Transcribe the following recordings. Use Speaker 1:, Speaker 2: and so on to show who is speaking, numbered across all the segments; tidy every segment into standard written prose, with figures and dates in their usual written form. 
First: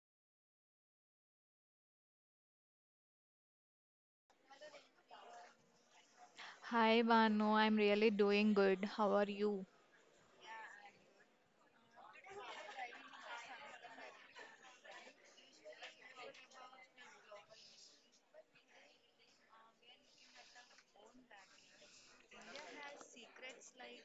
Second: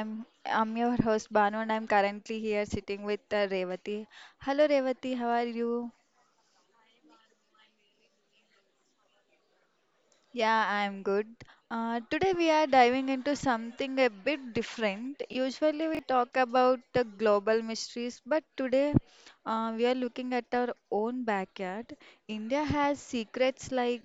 Speaker 1: I'm your host Banu, and I'm currently here sitting with Revati. Hello Revati, how are you?
Speaker 2: Hi Banu, I'm really doing good. How are you?
Speaker 1: Yeah, I'm good. Today we are diving into something a bit different. Usually we talk about the global mysteries, but today we are looking at our own backyard. India has secrets like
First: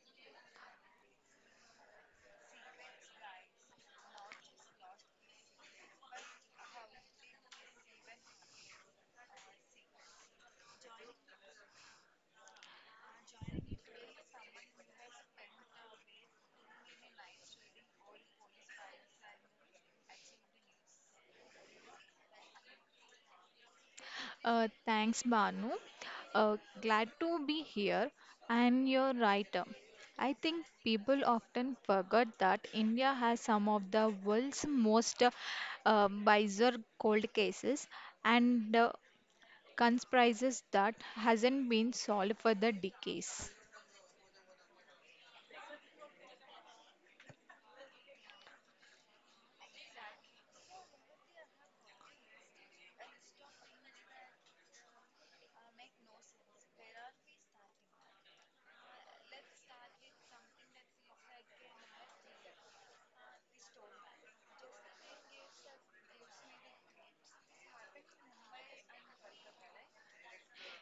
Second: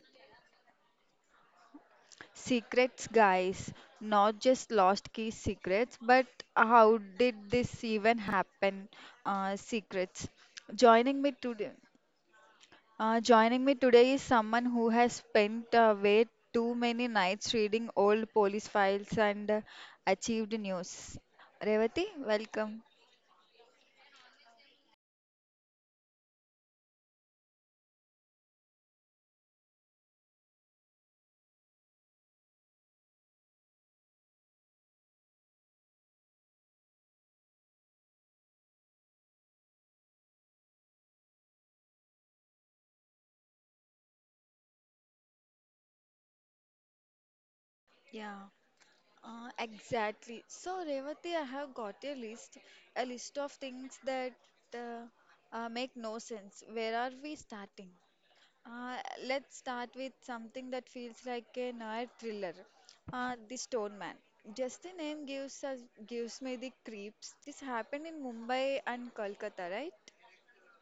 Speaker 1: secrets, guys, not just lost key secrets, but how did this even happen? Secrets. Joining me today, joining me today is someone who has spent way too many nights reading old police files and achieved news. Revati, welcome.
Speaker 2: Thanks, Banu. Glad to be here. And you're right. I think people often forget that India has some of the world's most bizarre cold cases and conspiracies that hasn't been solved for the decades.
Speaker 1: Yeah, exactly. So, Revati, I have got a list of things that uh, make no sense. Where are we starting? Uh, let's start with something that feels like a noir thriller. The Stone Man. Just the name gives me the creeps. This happened in Mumbai and Kolkata, right?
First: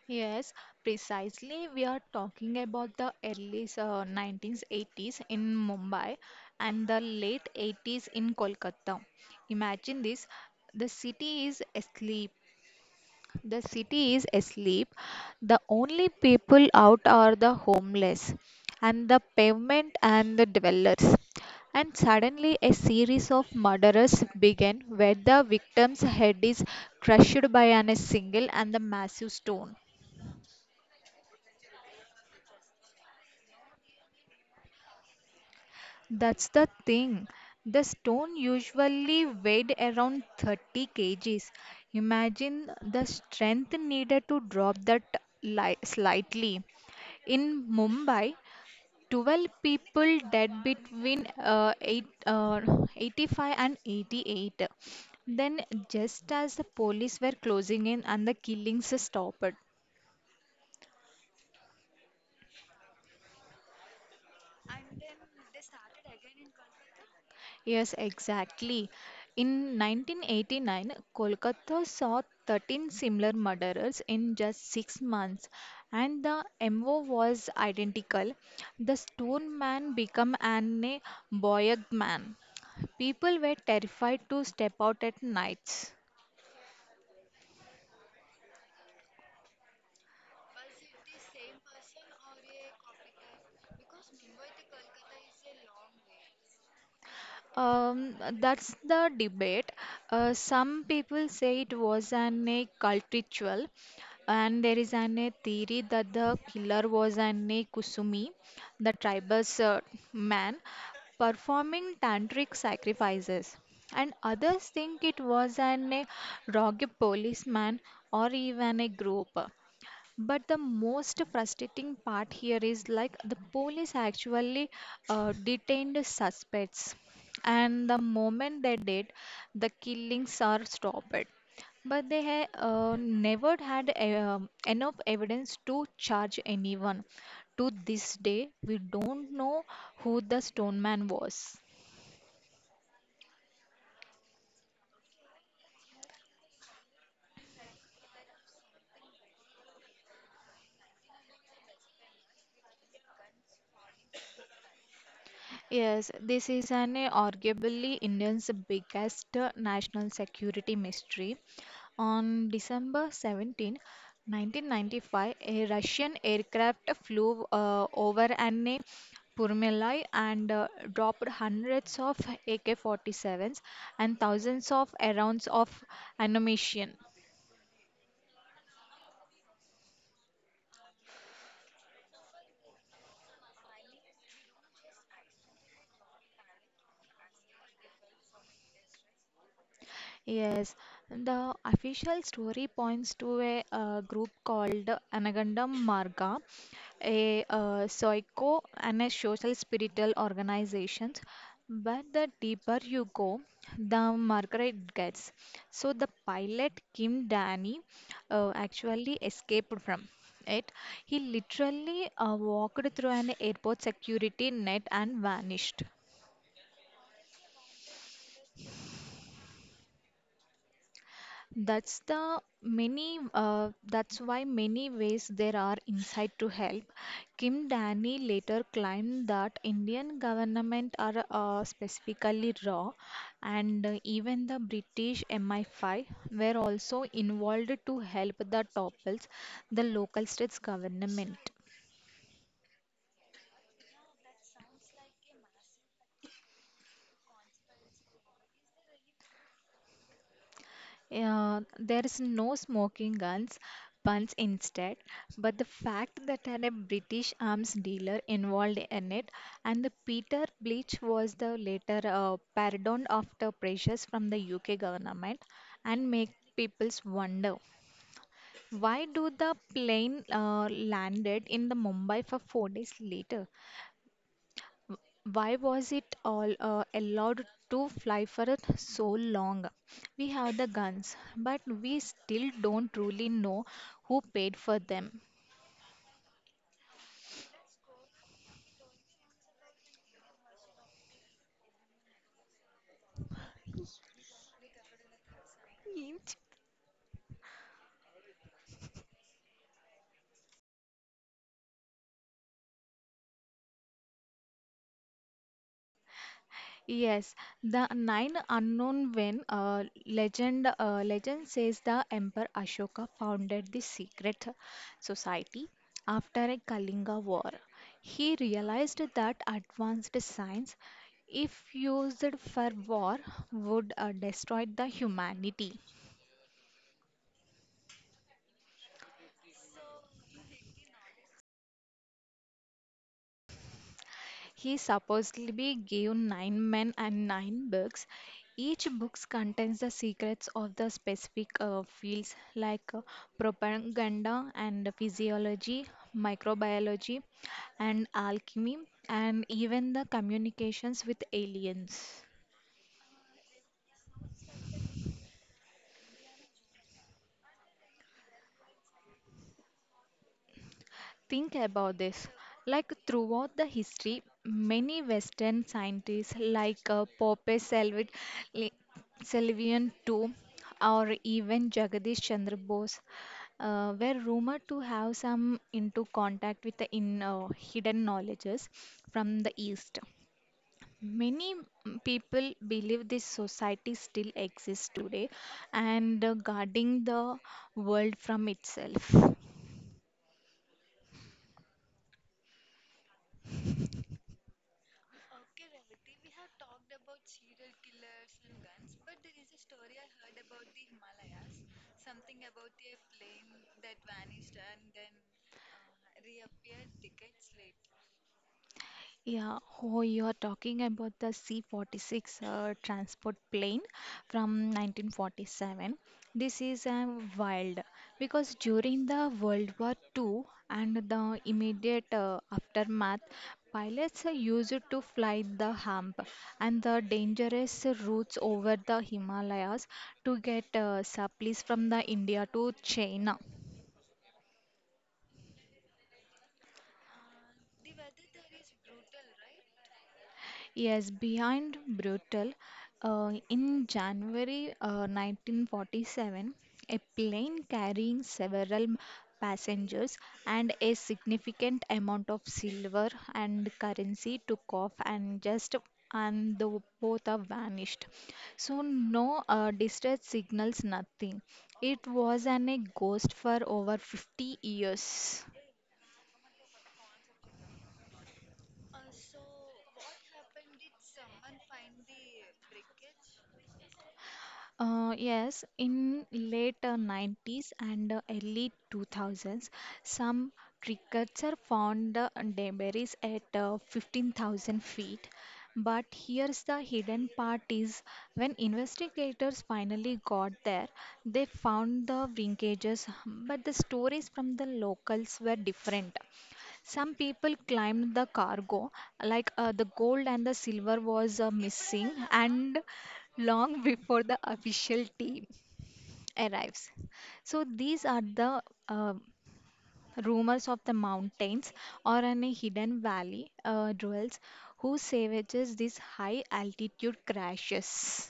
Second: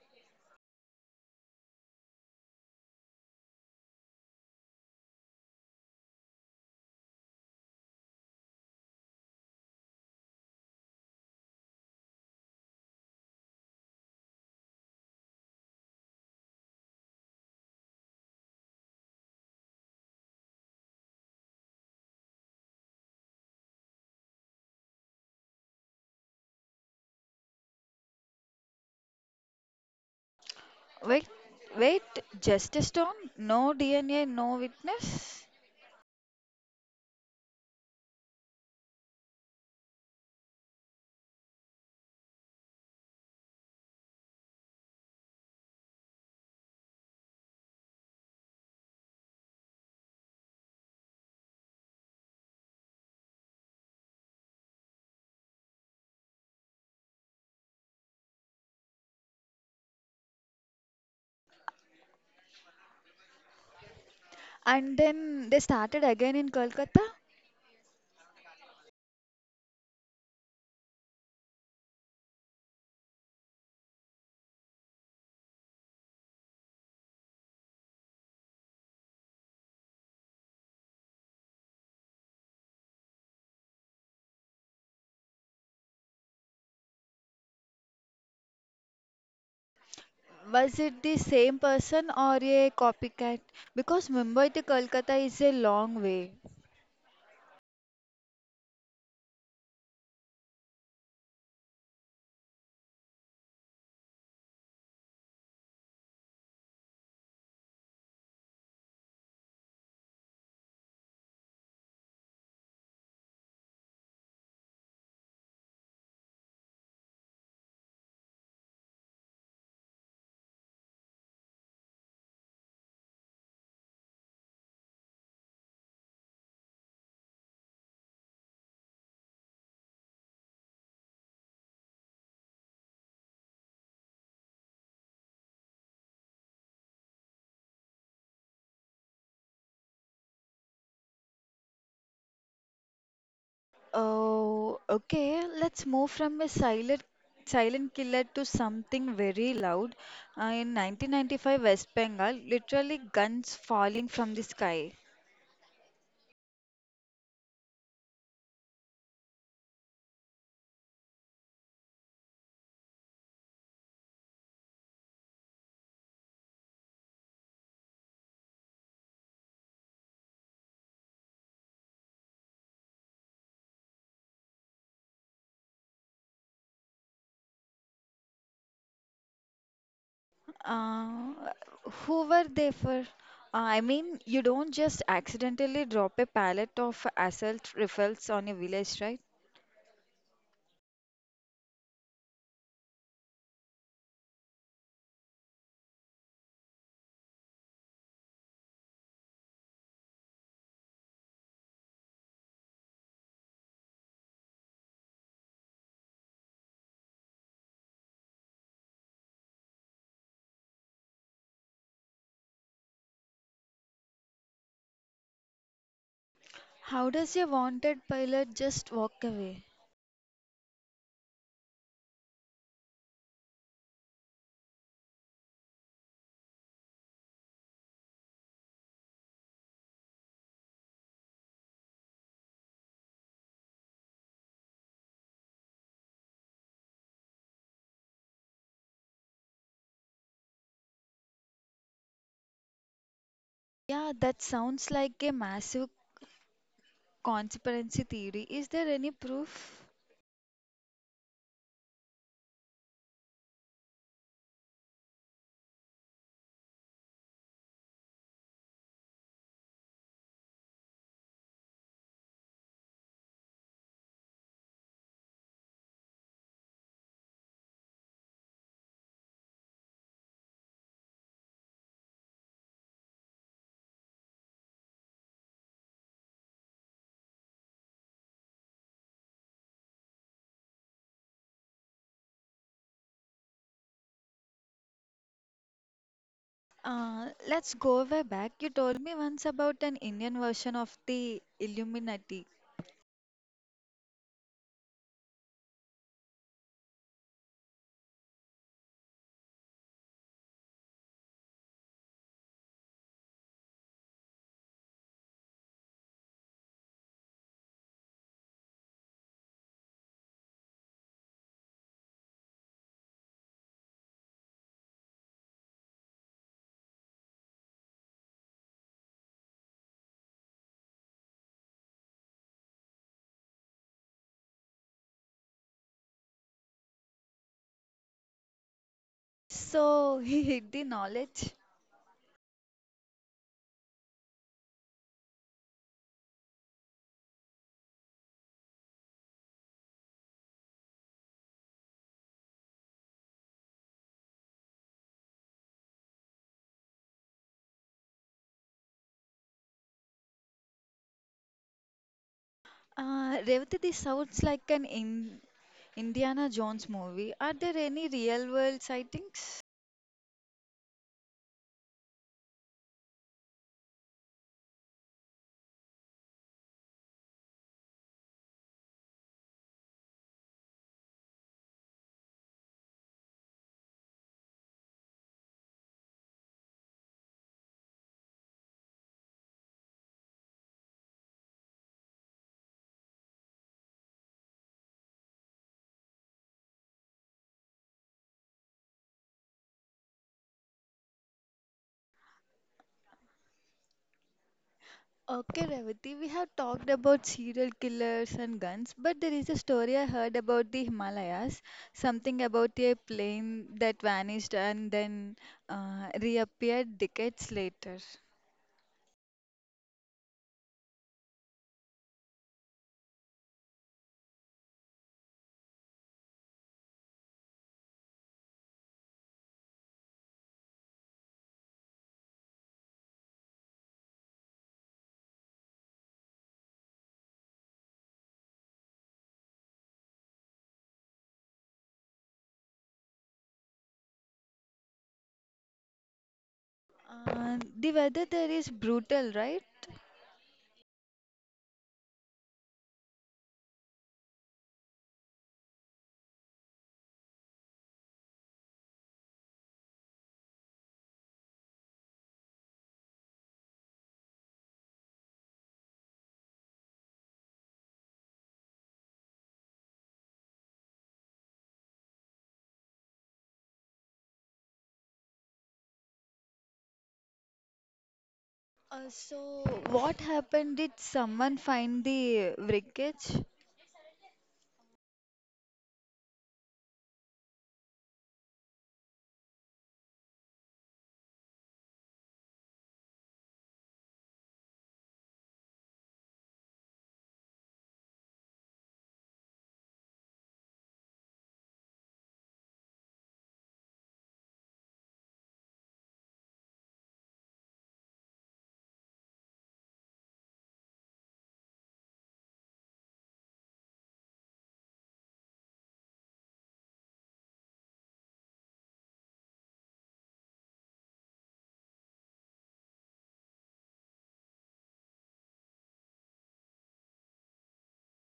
Speaker 2: Yes, precisely. We are talking about the early 1980s in Mumbai and the late 80s in Kolkata. Imagine this. The city is asleep. The city is asleep. The only people out are the homeless and the pavement and the dwellers. And suddenly, a series of murders began where the victim's head is crushed by an, a single and the massive stone.
Speaker 1: Wait, wait, just a stone? No DNA, no witness?
Speaker 2: That's the thing. The stone usually weighed around 30 kg kgs. Imagine the strength needed to drop that slightly. In Mumbai, 12 people dead between eight, 85 and 88. Then, just as the police were closing in and the killings stopped.
Speaker 1: And then they started again in Kolkata?
Speaker 2: Yes, exactly. In 1989, Kolkata saw 13 similar murderers in just 6 months, and the MO was identical. The stone man became an a boy man. People were terrified to step out at nights.
Speaker 1: Was it the same person or a copycat? Because Mumbai to Kolkata is a long way.
Speaker 2: Um, that's the debate. Some people say it was an a cult ritual, and there is an a theory that the killer was an a Kusumi, the tribe's man, performing tantric sacrifices. And others think it was an a rogue policeman or even a group. But the most frustrating part here is like the police actually detained suspects, and the moment they did, the killings are stopped. But they ha never had enough evidence to charge anyone. To this day, we don't know who the stone man was.
Speaker 1: Oh, okay. Let's move from a silent killer to something very loud. In 1995, West Bengal, literally guns falling from the sky.
Speaker 2: Yes, this is an arguably India's biggest national security mystery. On December 17, 1995, a Russian aircraft flew over an Purmalai and dropped hundreds of AK-47s and thousands of rounds of ammunition.
Speaker 1: Uh, who were they for? I mean, you don't just accidentally drop a pallet of assault rifles on a village, right?
Speaker 2: Yes, the official story points to a, group called Anagandam Marga, a psycho and a social spiritual organization. But the deeper you go, the murkier it gets. So the pilot Kim Danny actually escaped from it. He literally walked through an airport security net and vanished.
Speaker 1: How does a wanted pilot just walk away?
Speaker 2: That's the many. That's why many ways there are inside to help. Kim Danny later claimed that Indian government are specifically raw, and even the British MI5 were also involved to help the topples the local states government.
Speaker 1: Yeah, that sounds like a massive conspiracy theory. Is there any proof?
Speaker 2: There is no smoking guns, puns instead, but the fact that had a British arms dealer involved in it, and the Peter Bleach was the later pardoned after pressures from the UK government, and make people's wonder why do the plane landed in the Mumbai for 4 days later? Why was it all allowed to fly for it so long? We have the guns, but we still don't truly know who paid for them.
Speaker 1: Let's go way back. You told me once about an Indian version of the Illuminati.
Speaker 2: Yes, the nine unknown when legend says the Emperor Ashoka founded the secret society after a Kalinga war. He realized that advanced science, if used for war, would destroy the humanity.
Speaker 1: So he hid the knowledge.
Speaker 2: He supposedly gave nine men and nine books. Each book contains the secrets of the specific fields like propaganda and physiology, microbiology, and alchemy, and even the communications with aliens.
Speaker 1: Revati, this sounds like an in Indiana Jones movie. Are there any real world sightings?
Speaker 2: Think about this. Like throughout the history, many Western scientists, like Pope Selvid, Li- Sylvian too, or even Jagadish Chandra Bose, were rumored to have some into contact with the hidden knowledges from the East. Many People believe this society still exists today and guarding the world from itself.
Speaker 1: Okay, Revati, we have talked about serial killers and guns, but there is a story I heard about the Himalayas, something about a plane that vanished and then reappeared decades later.
Speaker 2: Yeah, oh, you're talking about the C-46 transport plane from 1947. This is wild because during the World War II and the immediate aftermath, pilots used to fly the hump and the dangerous routes over the Himalayas to get supplies from the India to China.
Speaker 1: The weather there is brutal, right?
Speaker 2: Yes, behind Brutal, in January 1947, a plane carrying several passengers and a significant amount of silver and currency took off and just and the both are vanished. So no distress signals, nothing. It was an a ghost for over 50 years.
Speaker 1: So, what happened? Did someone find the wreckage?
Speaker 2: Yes, in late 90s and early 2000s, some cricketers found debris at 15,000 feet. But here's the hidden part is when investigators finally got there, they found the linkages, but the stories from the locals were different. Some people climbed the cargo, like the gold and the silver, was missing, and long before the official team arrives. So these are the uh, rumors of the mountains or in a hidden valley dwells who savages these high altitude crashes.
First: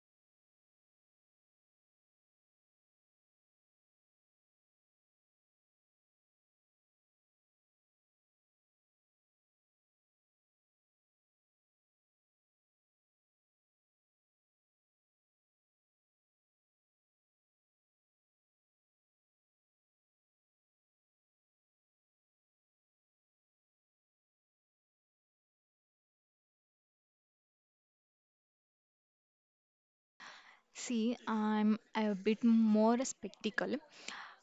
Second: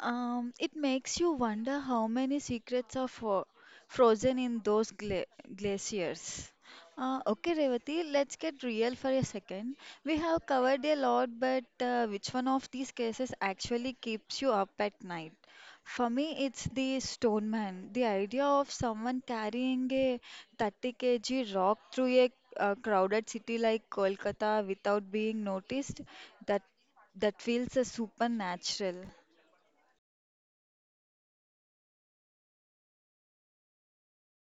Speaker 1: It makes you wonder how many secrets are frozen in those glaciers. Okay, Revati, let's get real for a second. We have covered a lot, but which one of these cases actually keeps you up at night? For me, it's the stone man. The idea of someone carrying a 30 kg rock through a crowded city like Kolkata without being noticed, that that feels supernatural.
Speaker 2: See, I'm a bit more spectacle.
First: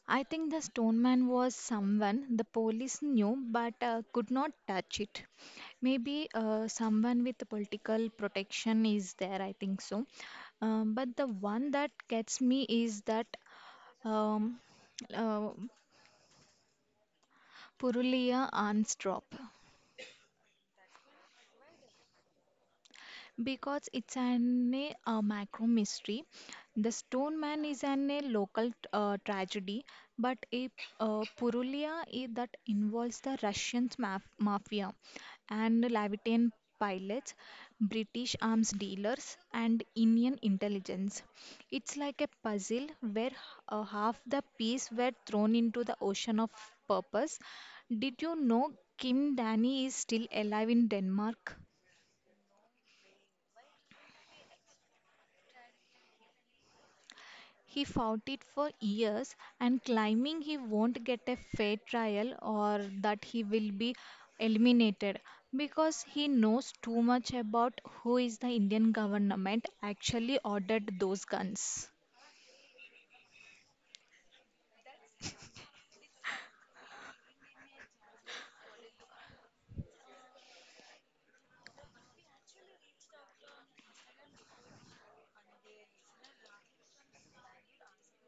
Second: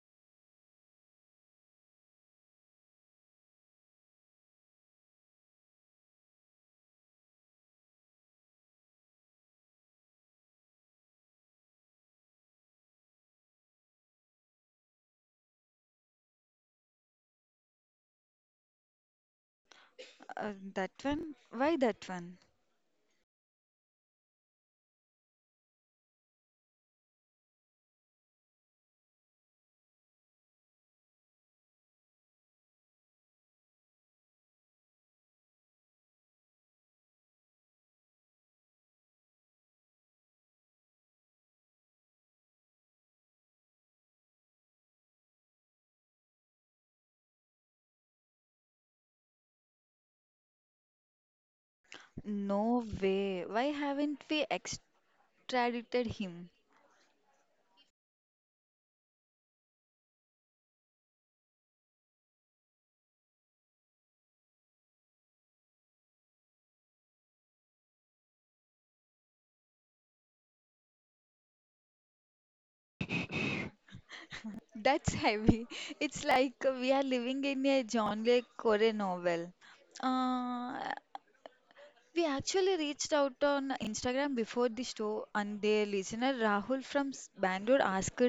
Speaker 2: I think the stone man was someone the police knew but could not touch it. Maybe someone with political protection is there, I think so. But the one that gets me is that um, uh, Purulia arms drop.
Speaker 1: That one? Why that one?
Speaker 2: Because it's an a, macro mystery. The Stone Man is an a local tragedy, but a Purulia is that involves the Russian mafia and Levitan pilots, British arms dealers, and Indian intelligence. It's like a puzzle where half the piece were thrown into the ocean of purpose. Did you know Kim Danny is still alive in Denmark?
Speaker 1: No way. Why haven't we extradited him?
Speaker 2: He fought it for years and claiming he won't get a fair trial or that he will be eliminated because he knows too much about who is the Indian government actually ordered those guns.
Speaker 1: That's heavy. It's like we are living in a John Le Carré novel. Uh, we actually reached out on Instagram before the show, and their listener Rahul from Bangalore asked,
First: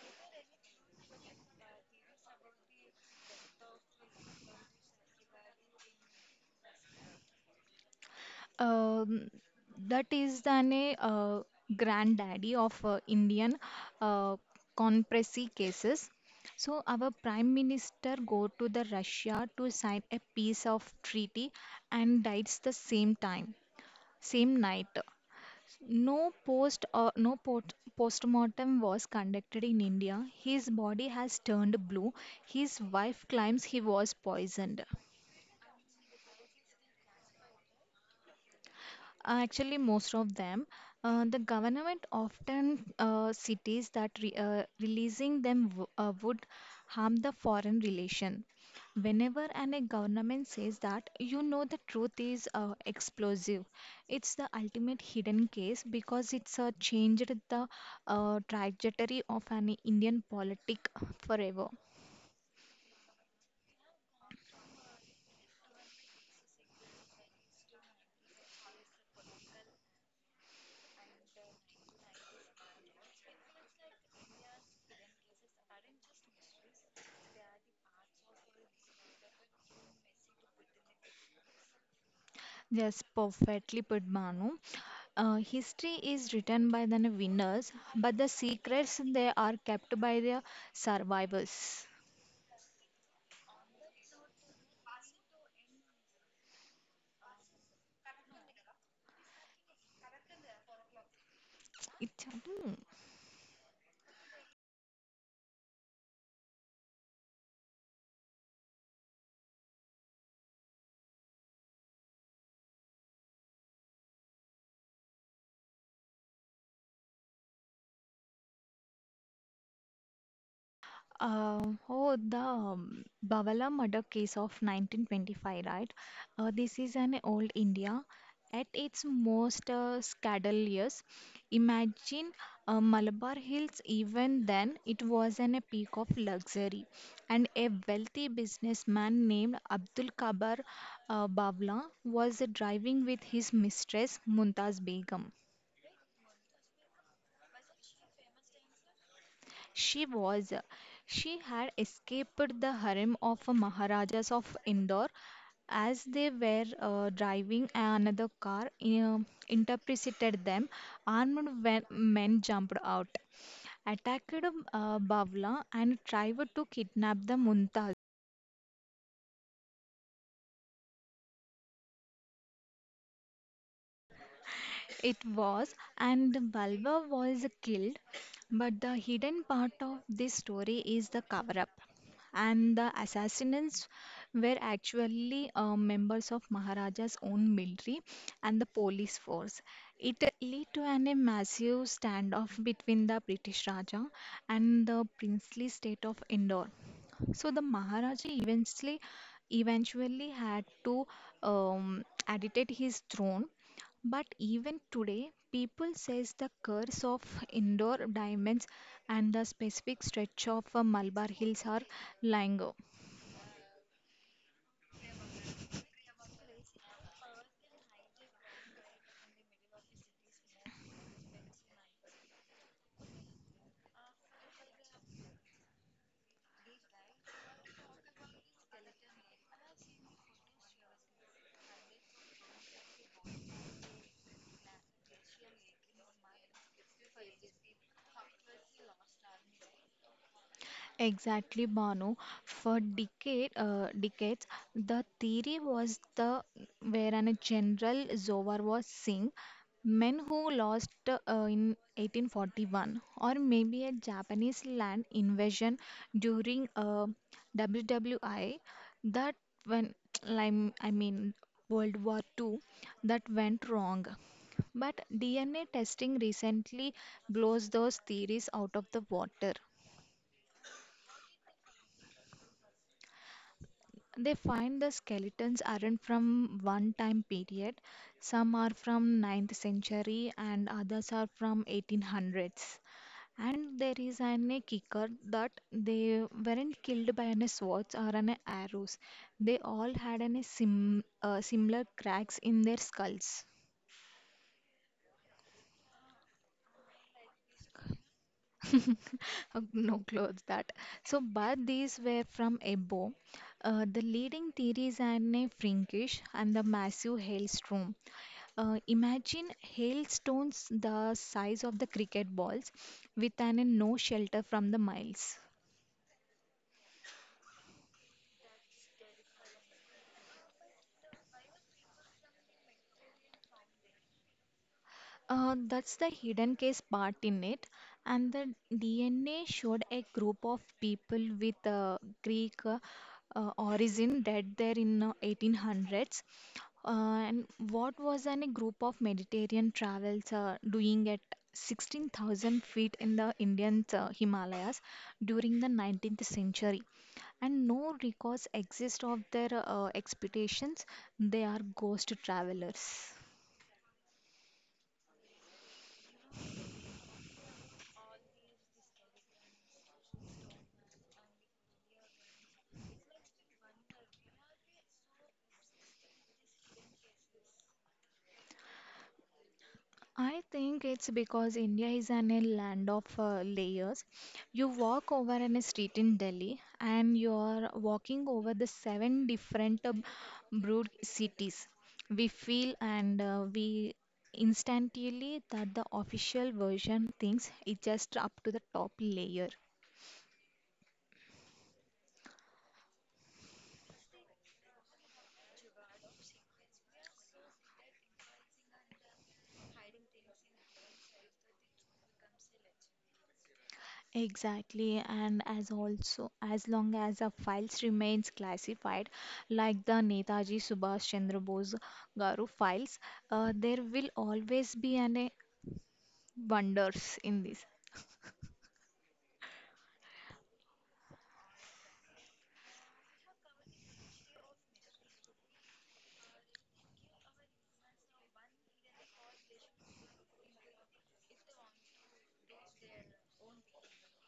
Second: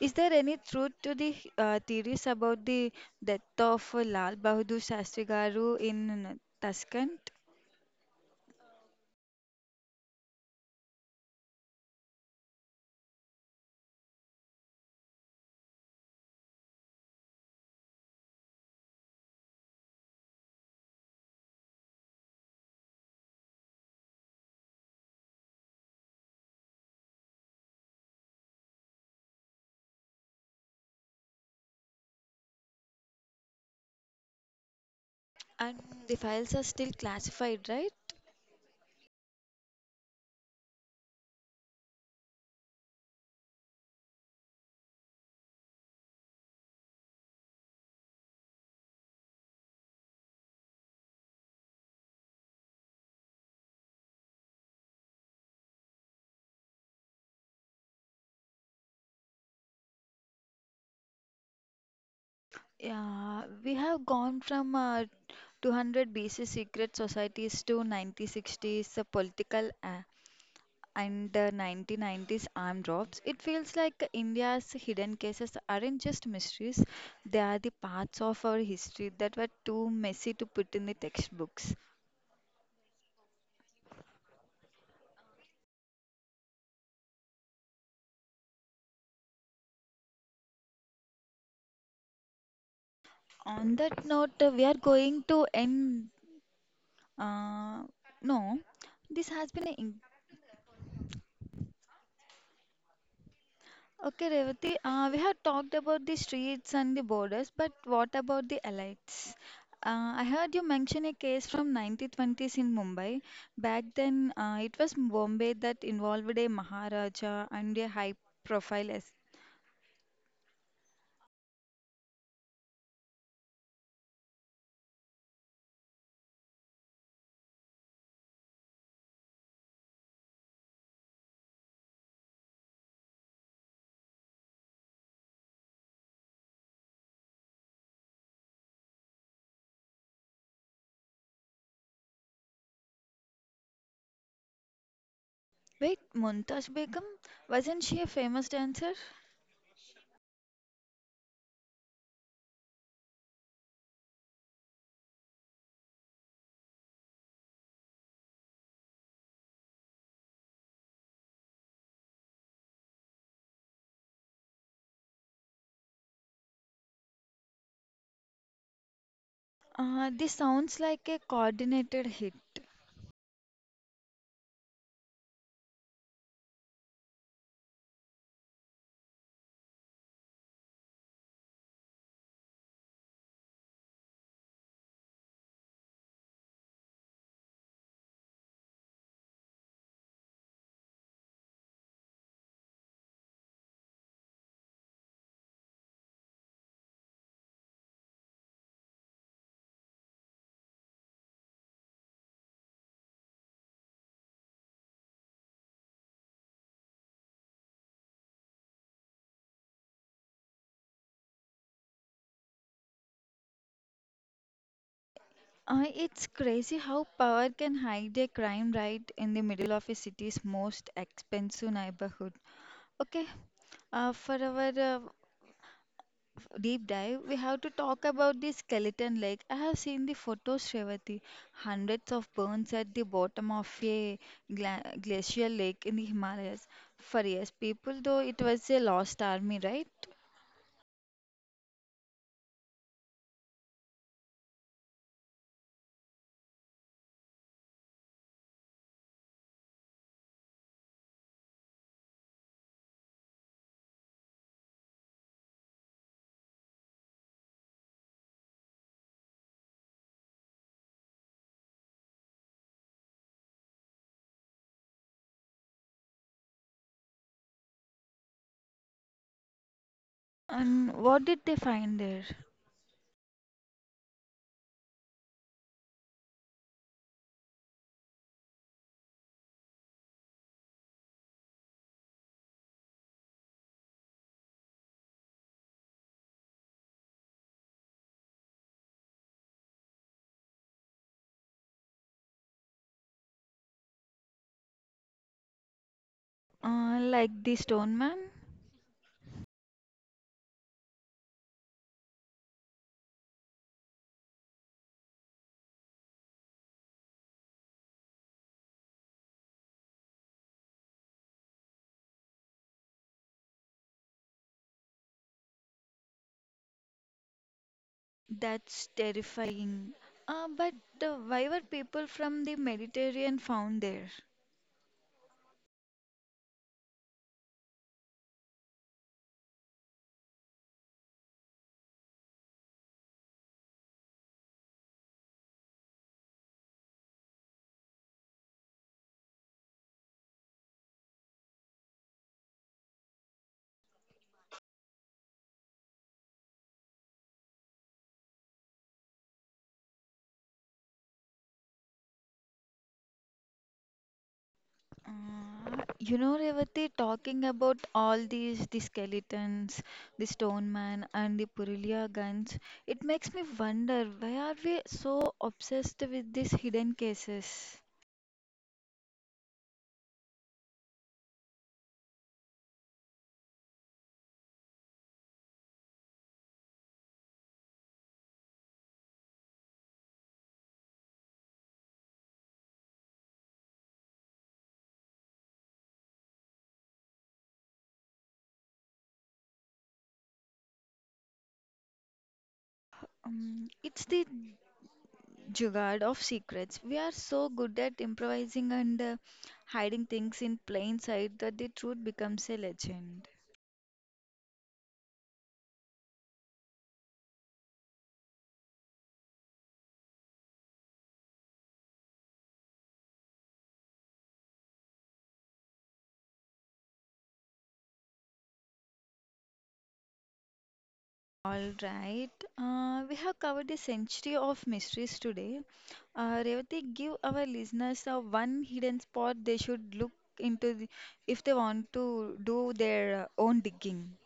Speaker 1: "Is there any truth to the theories about the death of Lal Bahadur Shastri Garu in Tashkent?"
Speaker 2: Um, that is the granddaddy of Indian uh, conspiracy cases. So our prime minister go to the Russia to sign a peace of treaty and dies the same time. Same night. No post postmortem was conducted in India. His body has turned blue. His wife claims he was poisoned.
Speaker 1: And the files are still classified, right?
Speaker 2: Actually, most of them. The government often cities that re releasing them w would harm the foreign relation. Whenever and a government says that, you know the truth is explosive. It's the ultimate hidden case because it's changed the trajectory of an Indian politic forever.
Speaker 1: Yeah, we have gone from 200 BC secret societies to 1960s political and 1990s armed drops. It feels like India's hidden cases aren't just mysteries, they are the parts of our history that were too messy to put in the textbooks.
Speaker 2: Yes, perfectly put, Manu. History is written by the winners, but the secrets they are kept by the survivors.
Speaker 1: On that note, we are going to end. Uh, no, this has been an
Speaker 2: It's- hmm.
Speaker 1: okay. Revati, we have talked about the streets and the borders, but what about the elites? I heard you mention a case from 1920s in Mumbai. Back then, it was Bombay that involved a Maharaja and a high-profile.
Speaker 2: Oh, the Bawala murder case of 1925, right? This is an old India at its most scandalous. Imagine Malabar Hills, even then, it was an, a peak of luxury. And a wealthy businessman named Abdul Kabar Bawla was driving with his mistress Mumtaz Begum.
Speaker 1: Wait, Mumtaz Begum? Wasn't she a famous dancer?
Speaker 2: She was. She had escaped the harem of Maharajas of Indore. As they were driving another car, interpreted them. Armed men jumped out, attacked bavla and tried to kidnap the Mumtaz.
Speaker 1: This sounds like a coordinated hit.
Speaker 2: It was, and Balwa was killed. But the hidden part of this story is the cover up. And the assassins were actually members of Maharaja's own military and the police force. It led to an, a massive standoff between the British Raja and the princely state of Indore. So the Maharaja eventually had to abdicate his throne. But even today, people says the curse of indoor diamonds and the specific stretch of Malabar Hills are lying.
Speaker 1: It's crazy how power can hide a crime right in the middle of a city's most expensive neighborhood. Okay, for our deep dive, we have to talk about the skeleton lake. I have seen the photos, Shravati. Hundreds of burns at the bottom of a glacial lake in the Himalayas. For years, people though it was a lost army, right?
Speaker 2: Exactly, Banu. For decades, the theory was the wherein a General Zohar was Singh, men who lost in 1841, or maybe a Japanese land invasion during WWI, that when I mean World War Two, that went wrong. But DNA testing recently blows those theories out of the water.
Speaker 1: And what did they find there?
Speaker 2: They find the skeletons aren't from one time period. Some are from 9th century and others are from 1800s. And there is an a kicker that they weren't killed by any swords or an arrows. They all had an a similar cracks in their skulls.
Speaker 1: Like the stone man?
Speaker 2: No clothes that. So, but these were from Ebo. The leading theories are a Frankish and the massive hailstorm. Imagine hailstones the size of the cricket balls with an no shelter from the miles.
Speaker 1: That's terrifying. But why were people from the Mediterranean found there?
Speaker 2: That's the hidden case part in it. And the DNA showed a group of people with Greek origin dead there in 1800s. And what was an, a group of Mediterranean travels doing at 16,000 feet in the Indian Himalayas during the 19th century? And no records exist of their expeditions. They are ghost travelers.
Speaker 1: Uh, you know, Revati, talking about all these the skeletons, the stone man, and the Purulia guns, it makes me wonder why are we so obsessed with these hidden cases?
Speaker 2: I think it's because India is an a land of layers. You walk over on a street in Delhi and you're walking over the seven different broad cities. We feel and we instantly that the official version thinks it's just up to the top layer.
Speaker 1: It's the jugaad of secrets. We are so good at improvising and hiding things in plain sight that the truth becomes a legend.
Speaker 2: Exactly, and as also as long as the files remains classified, like the Netaji Subhash Chandra Bose Garu files, there will always be an wonders in this.
Speaker 1: All right, we have covered a century of mysteries today. Revati, give our listeners one hidden spot they should look into if they want to do their own digging.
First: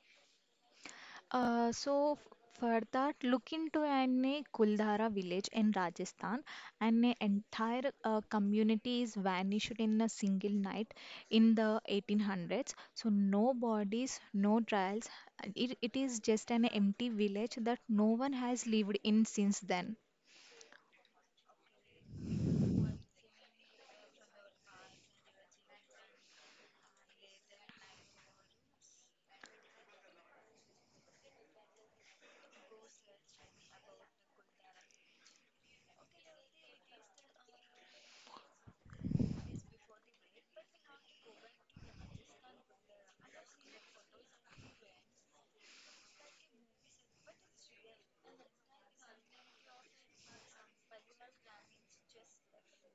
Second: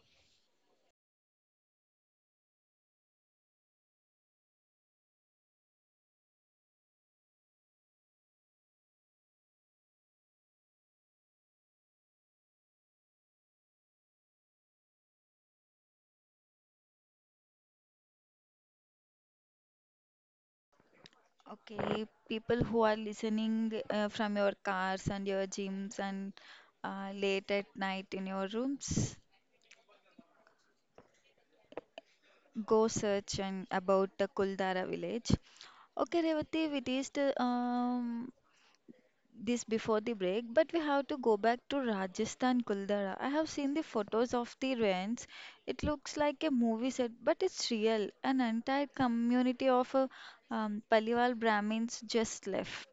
Speaker 2: For that, look into any Kuldhara village in Rajasthan, and an entire community is vanished in a single night in the 1800s. So no bodies, no trials. It is just an empty village that no one has lived in since then.
Speaker 1: Okay, people who are listening from your cars and your gyms and late at night in your rooms, go search and about the Kuldara village. Okay, Revati, we reached this before the break, but we have to go back to Rajasthan Kuldara. I have seen the photos of the ruins. It looks like a movie set, but it's real. An entire community of Paliwal Brahmins just left.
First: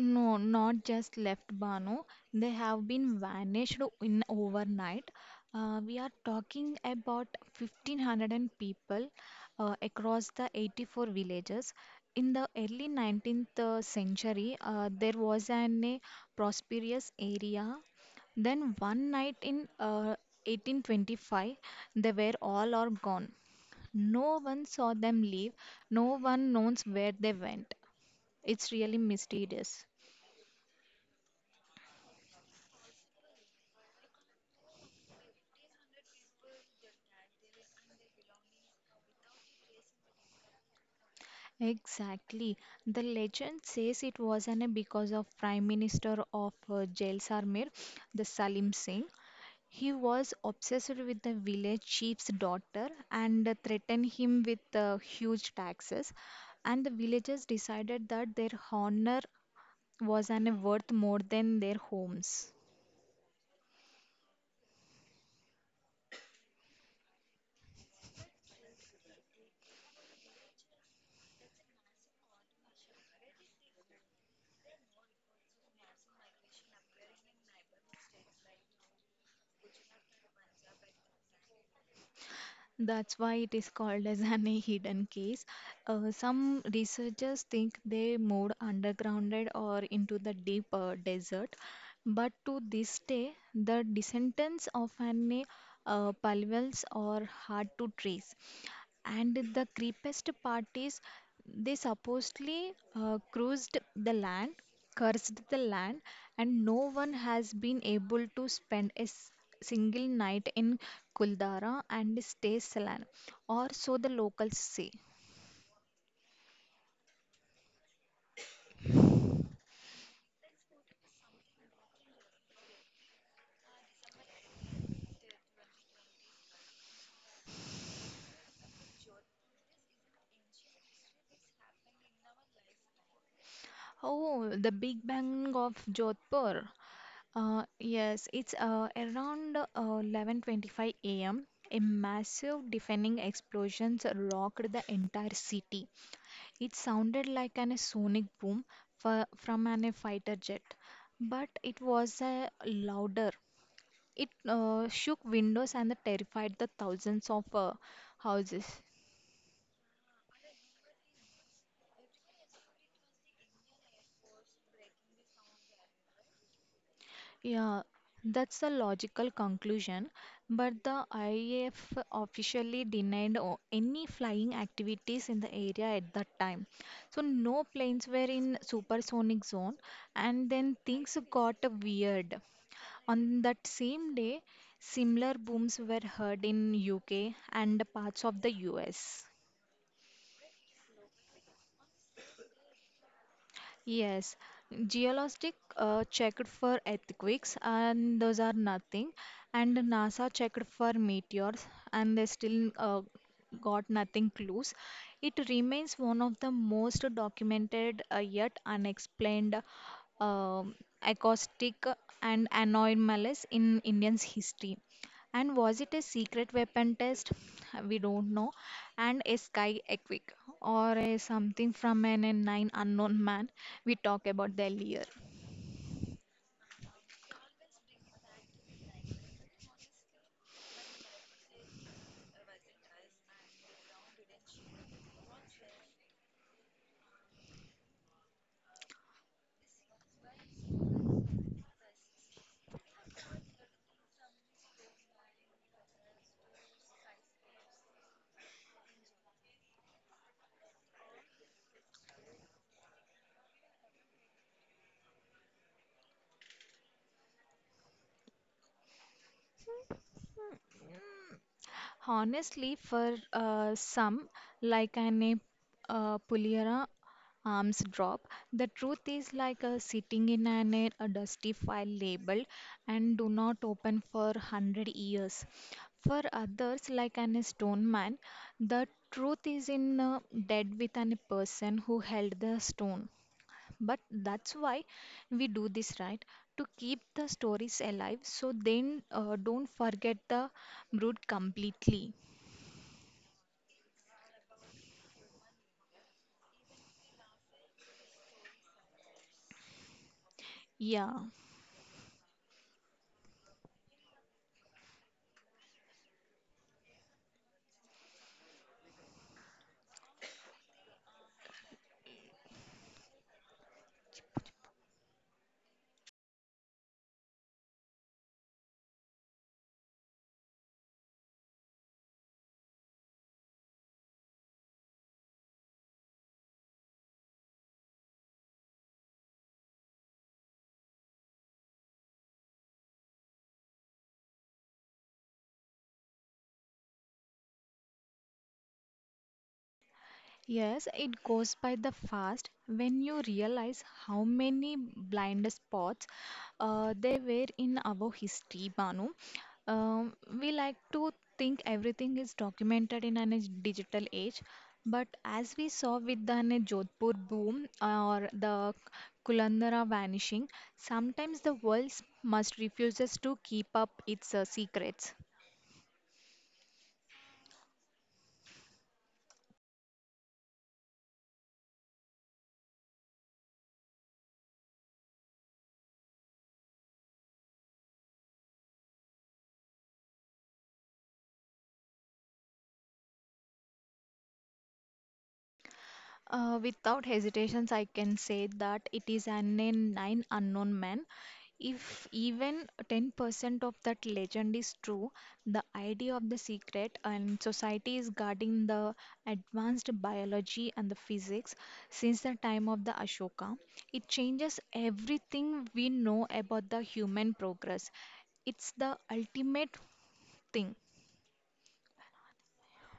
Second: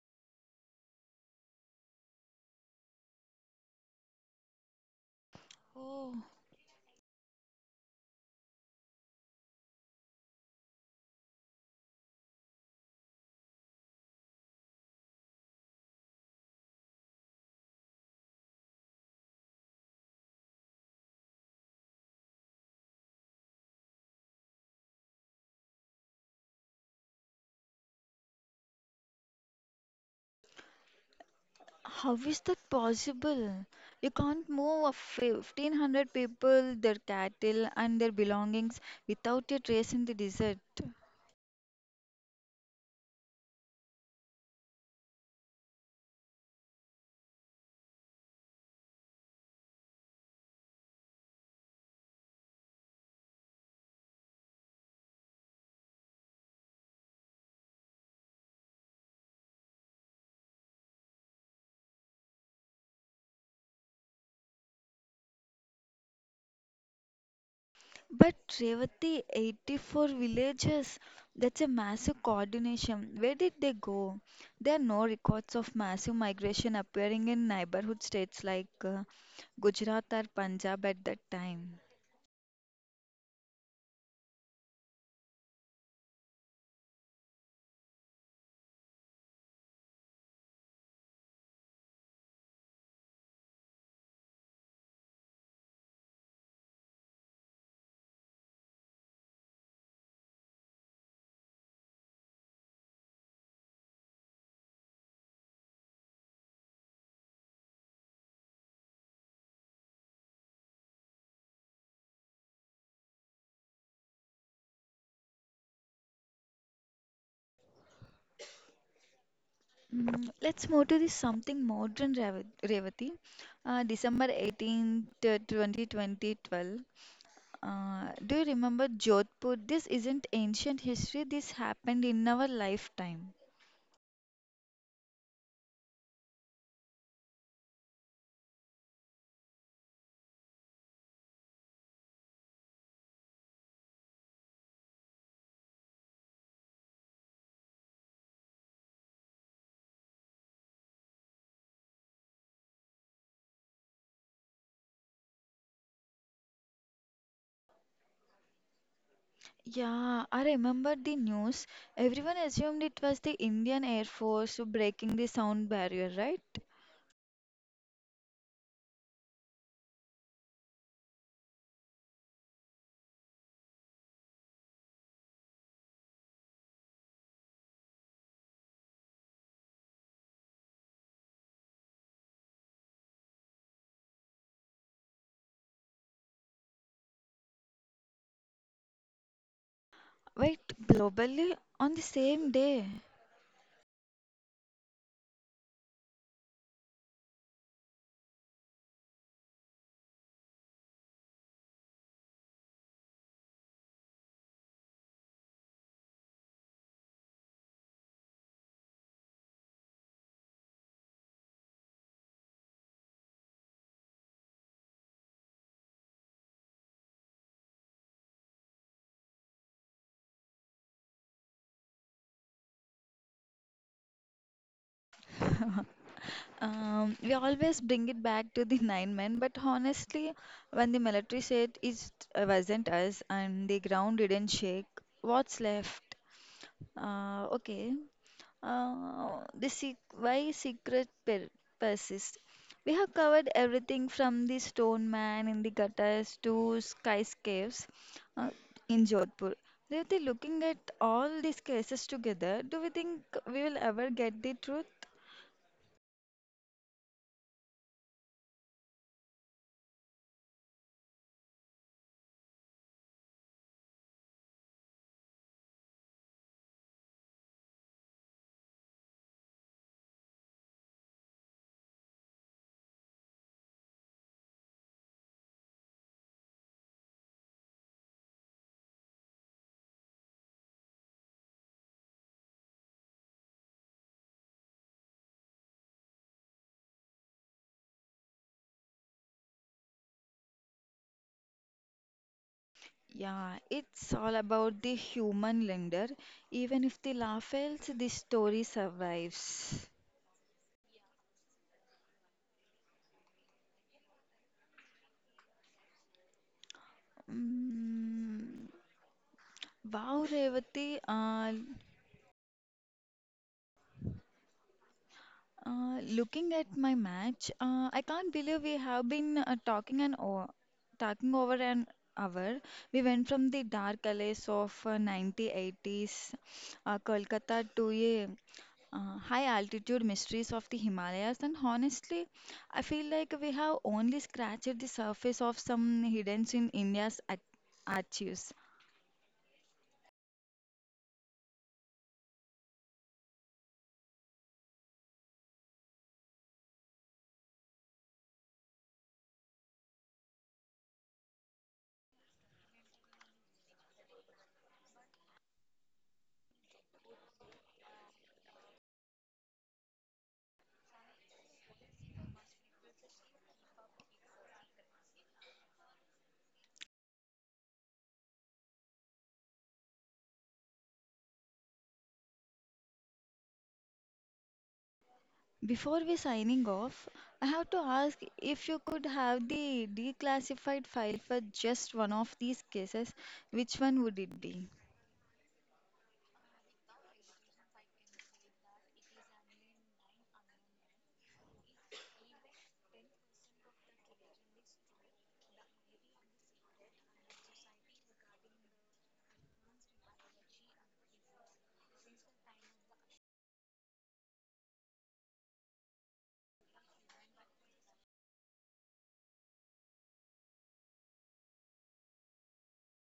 Speaker 2: No, not just left Bano. They have been vanished in overnight. We are
Speaker 1: Oh,
Speaker 2: talking about 1500 and people across the 84 villages. In the early 19th century, there was an a prosperous area. Then one night in 1825, they were all are gone. No one saw them leave. No one knows where they went. It's really mysterious.
Speaker 1: how is that possible? You can't move a 1500 people, their cattle, and their belongings without a trace in the desert.
Speaker 2: Exactly. The legend says it was an because of Prime Minister of Jaisalmer, the Salim Singh. He was obsessed with the village chief's daughter and threatened him with huge taxes. And the villagers decided that their honor was an worth more than their homes.
Speaker 1: But Revati, 84 villages, that's a massive coordination. Where did they go? There are no records of massive migration appearing in neighborhood states like Gujarat or Punjab at that time.
Speaker 2: That's why it is called as an a hidden case. Some researchers think they moved undergrounded or into the deep desert, but to this day, the descendants of an palivals are hard to trace. And the creepiest part is they supposedly cursed the land, and no one has been able to spend a single night in Kuldara and stay Salan, or so the locals say.
Speaker 1: Mm, let's move to this something modern, Revati. December 18th, 2020, 12. Do you remember Jodhpur? This isn't ancient history, this happened in our lifetime.
Speaker 2: Oh, the Big Bang of Jodhpur. Yes, it's around 11:25 a.m. A m. A massive deafening explosions rocked the entire city. It sounded like a sonic boom from a fighter jet, but it was a louder. It shook windows and terrified the thousands of houses.
Speaker 1: Yeah, I remember the news. Everyone assumed it was the Indian Air Force breaking the sound barrier, right?
Speaker 2: Yeah, that's the logical conclusion, but the IAF officially denied any flying activities in the area at that time. So no planes were in supersonic zone, and then things got weird. On that same day, similar booms were heard in UK and parts of the US.
Speaker 1: Wait, globally on the same day.
Speaker 2: Yes, geologic checked for earthquakes and those are nothing. And NASA checked for meteors and they still got nothing clues. It remains one of the most documented yet unexplained um acoustic and anomalous in Indian's history. And was it a secret weapon test? We don't know and a sky equic or a something from an a nine unknown man we talked about earlier.
Speaker 1: We always bring it back to the nine men, but honestly, when the military said it wasn't us and the ground didn't shake, what's left? Okay. Why secret persists. We have covered everything from the stone man in the gutters to skyscapes uh, in Jodhpur. Revati, looking at all these cases together, do we think we will ever get the truth?
Speaker 2: Honestly, for some, like an Puliera arms drop, the truth is like sitting in a dusty file labeled and do not open for 100 years. For others, like an stone man, the truth is in dead with an person who held the stone. But that's why we do this, right? To keep the stories alive so then don't forget the brood completely.
Speaker 1: Yeah, it's all about the human lender. Even if the law fails, the story survives.
Speaker 2: Yeah.
Speaker 1: Mm, wow, Revati. Looking at my match, I can't believe we have been talking an hour, talking over an hour. We went from the dark alleys of 1980s Kolkata to a high altitude mysteries of the Himalayas, and honestly, I feel like we have only scratched the surface of some hidden in India's archives.
Speaker 2: Yes, it goes by the fast when you realize how many blind spots there were in our history, Banu. Um, we like to think everything is documented in a digital age, but as we saw with the Jodhpur boom or the Kulandara vanishing, sometimes the world must refuses to keep up its secrets.
Speaker 1: Before we signing off, I have to ask if you could have the declassified file for just one of these cases, which one would it be?
Speaker 2: Without hesitations, I can say that it is an a nine unknown man. If even 10% of that legend is true, the idea of the secret and society is guarding the advanced biology and the physics since the time of the Ashoka. It changes everything we know about the human progress. It's the ultimate thing.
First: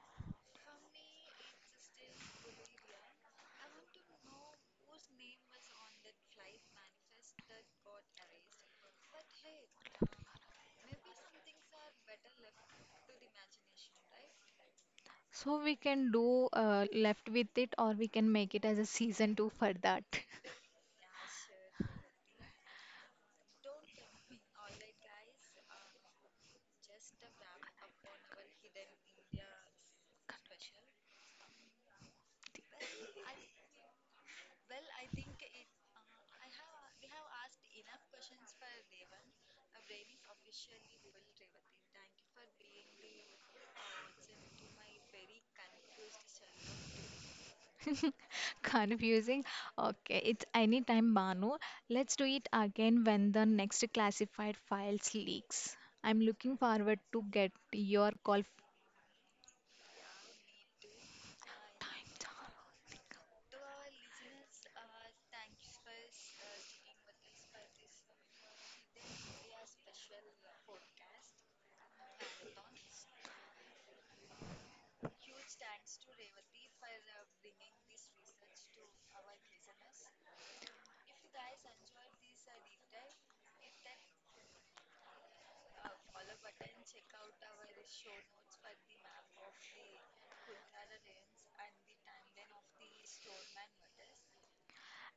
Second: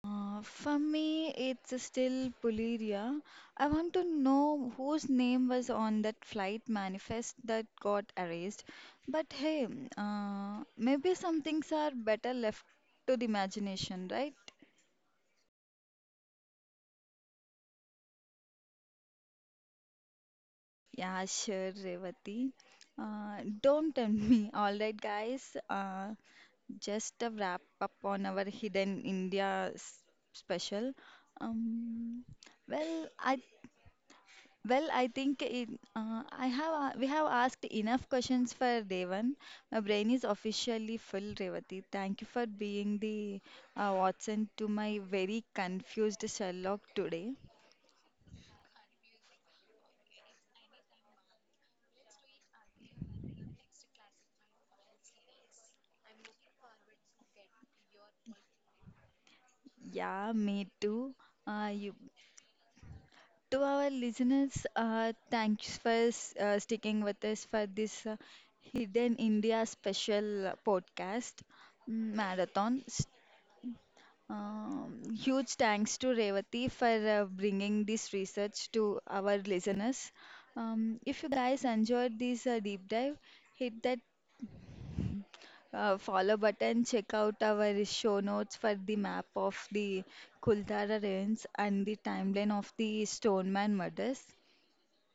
Speaker 1: For me, it's still Puleria. I want to know whose name was on that flight manifest that got erased. But hey, maybe some things are better left to the imagination, right?
Speaker 2: So we can do left with it or we can make it as a season two for that.
Speaker 1: Yeah, sure, Revati. Don't tempt me. All right, guys. Just a wrap up on our hidden India special. Um, well, I well I think it, I have a- we have asked enough questions for Devan. My brain is officially full, Revati. Thank you for being the Watson to my very confused Sherlock today.
Speaker 2: Confusing. Okay, it's anytime, Banu. Let's do it again when the next classified files leaks. I'm looking forward to get your call.
Speaker 1: Yeah, me too. You
Speaker 2: Time's up.
Speaker 1: to our listeners, thanks for sticking with us for this Hidden India special podcast marathon. Huge thanks to Revati for bringing this research to our listeners. If you guys enjoyed this deep dive, hit that follow button, check out our show notes for the map of the Kuldara ruins and the timeline of the Stoneman murders.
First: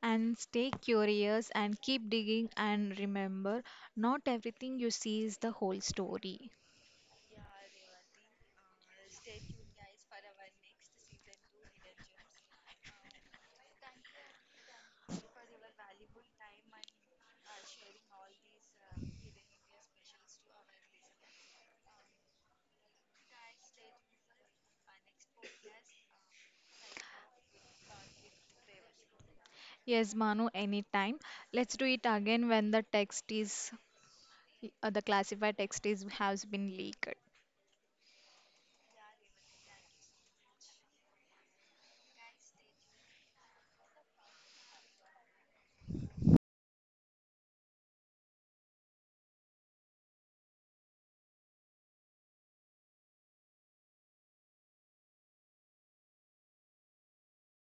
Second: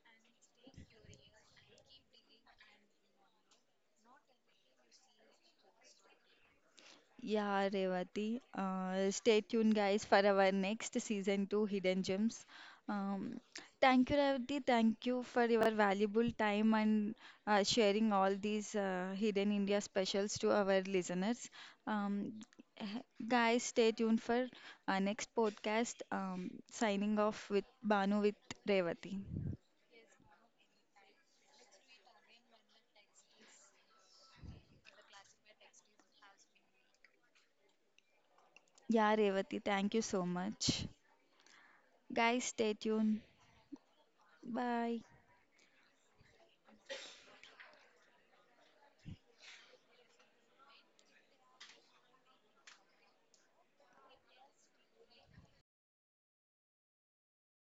Speaker 2: And stay curious and keep digging and remember, not everything you see is the whole story.
Speaker 1: Yeah, Revati. Stay tuned, guys, for our next season two Hidden Gems. Um, thank you, Revati. Thank you for your valuable time and sharing all these Hidden India specials to our listeners. Um, Guys, stay tuned for our next podcast. Signing off with Banu with Revati.
Speaker 2: Yes, Manu, anytime. Let's do it again when the text is, the classified text is has been leaked.
Speaker 1: Yeah, Revati, thank you so much. Guys, stay tuned. Bye.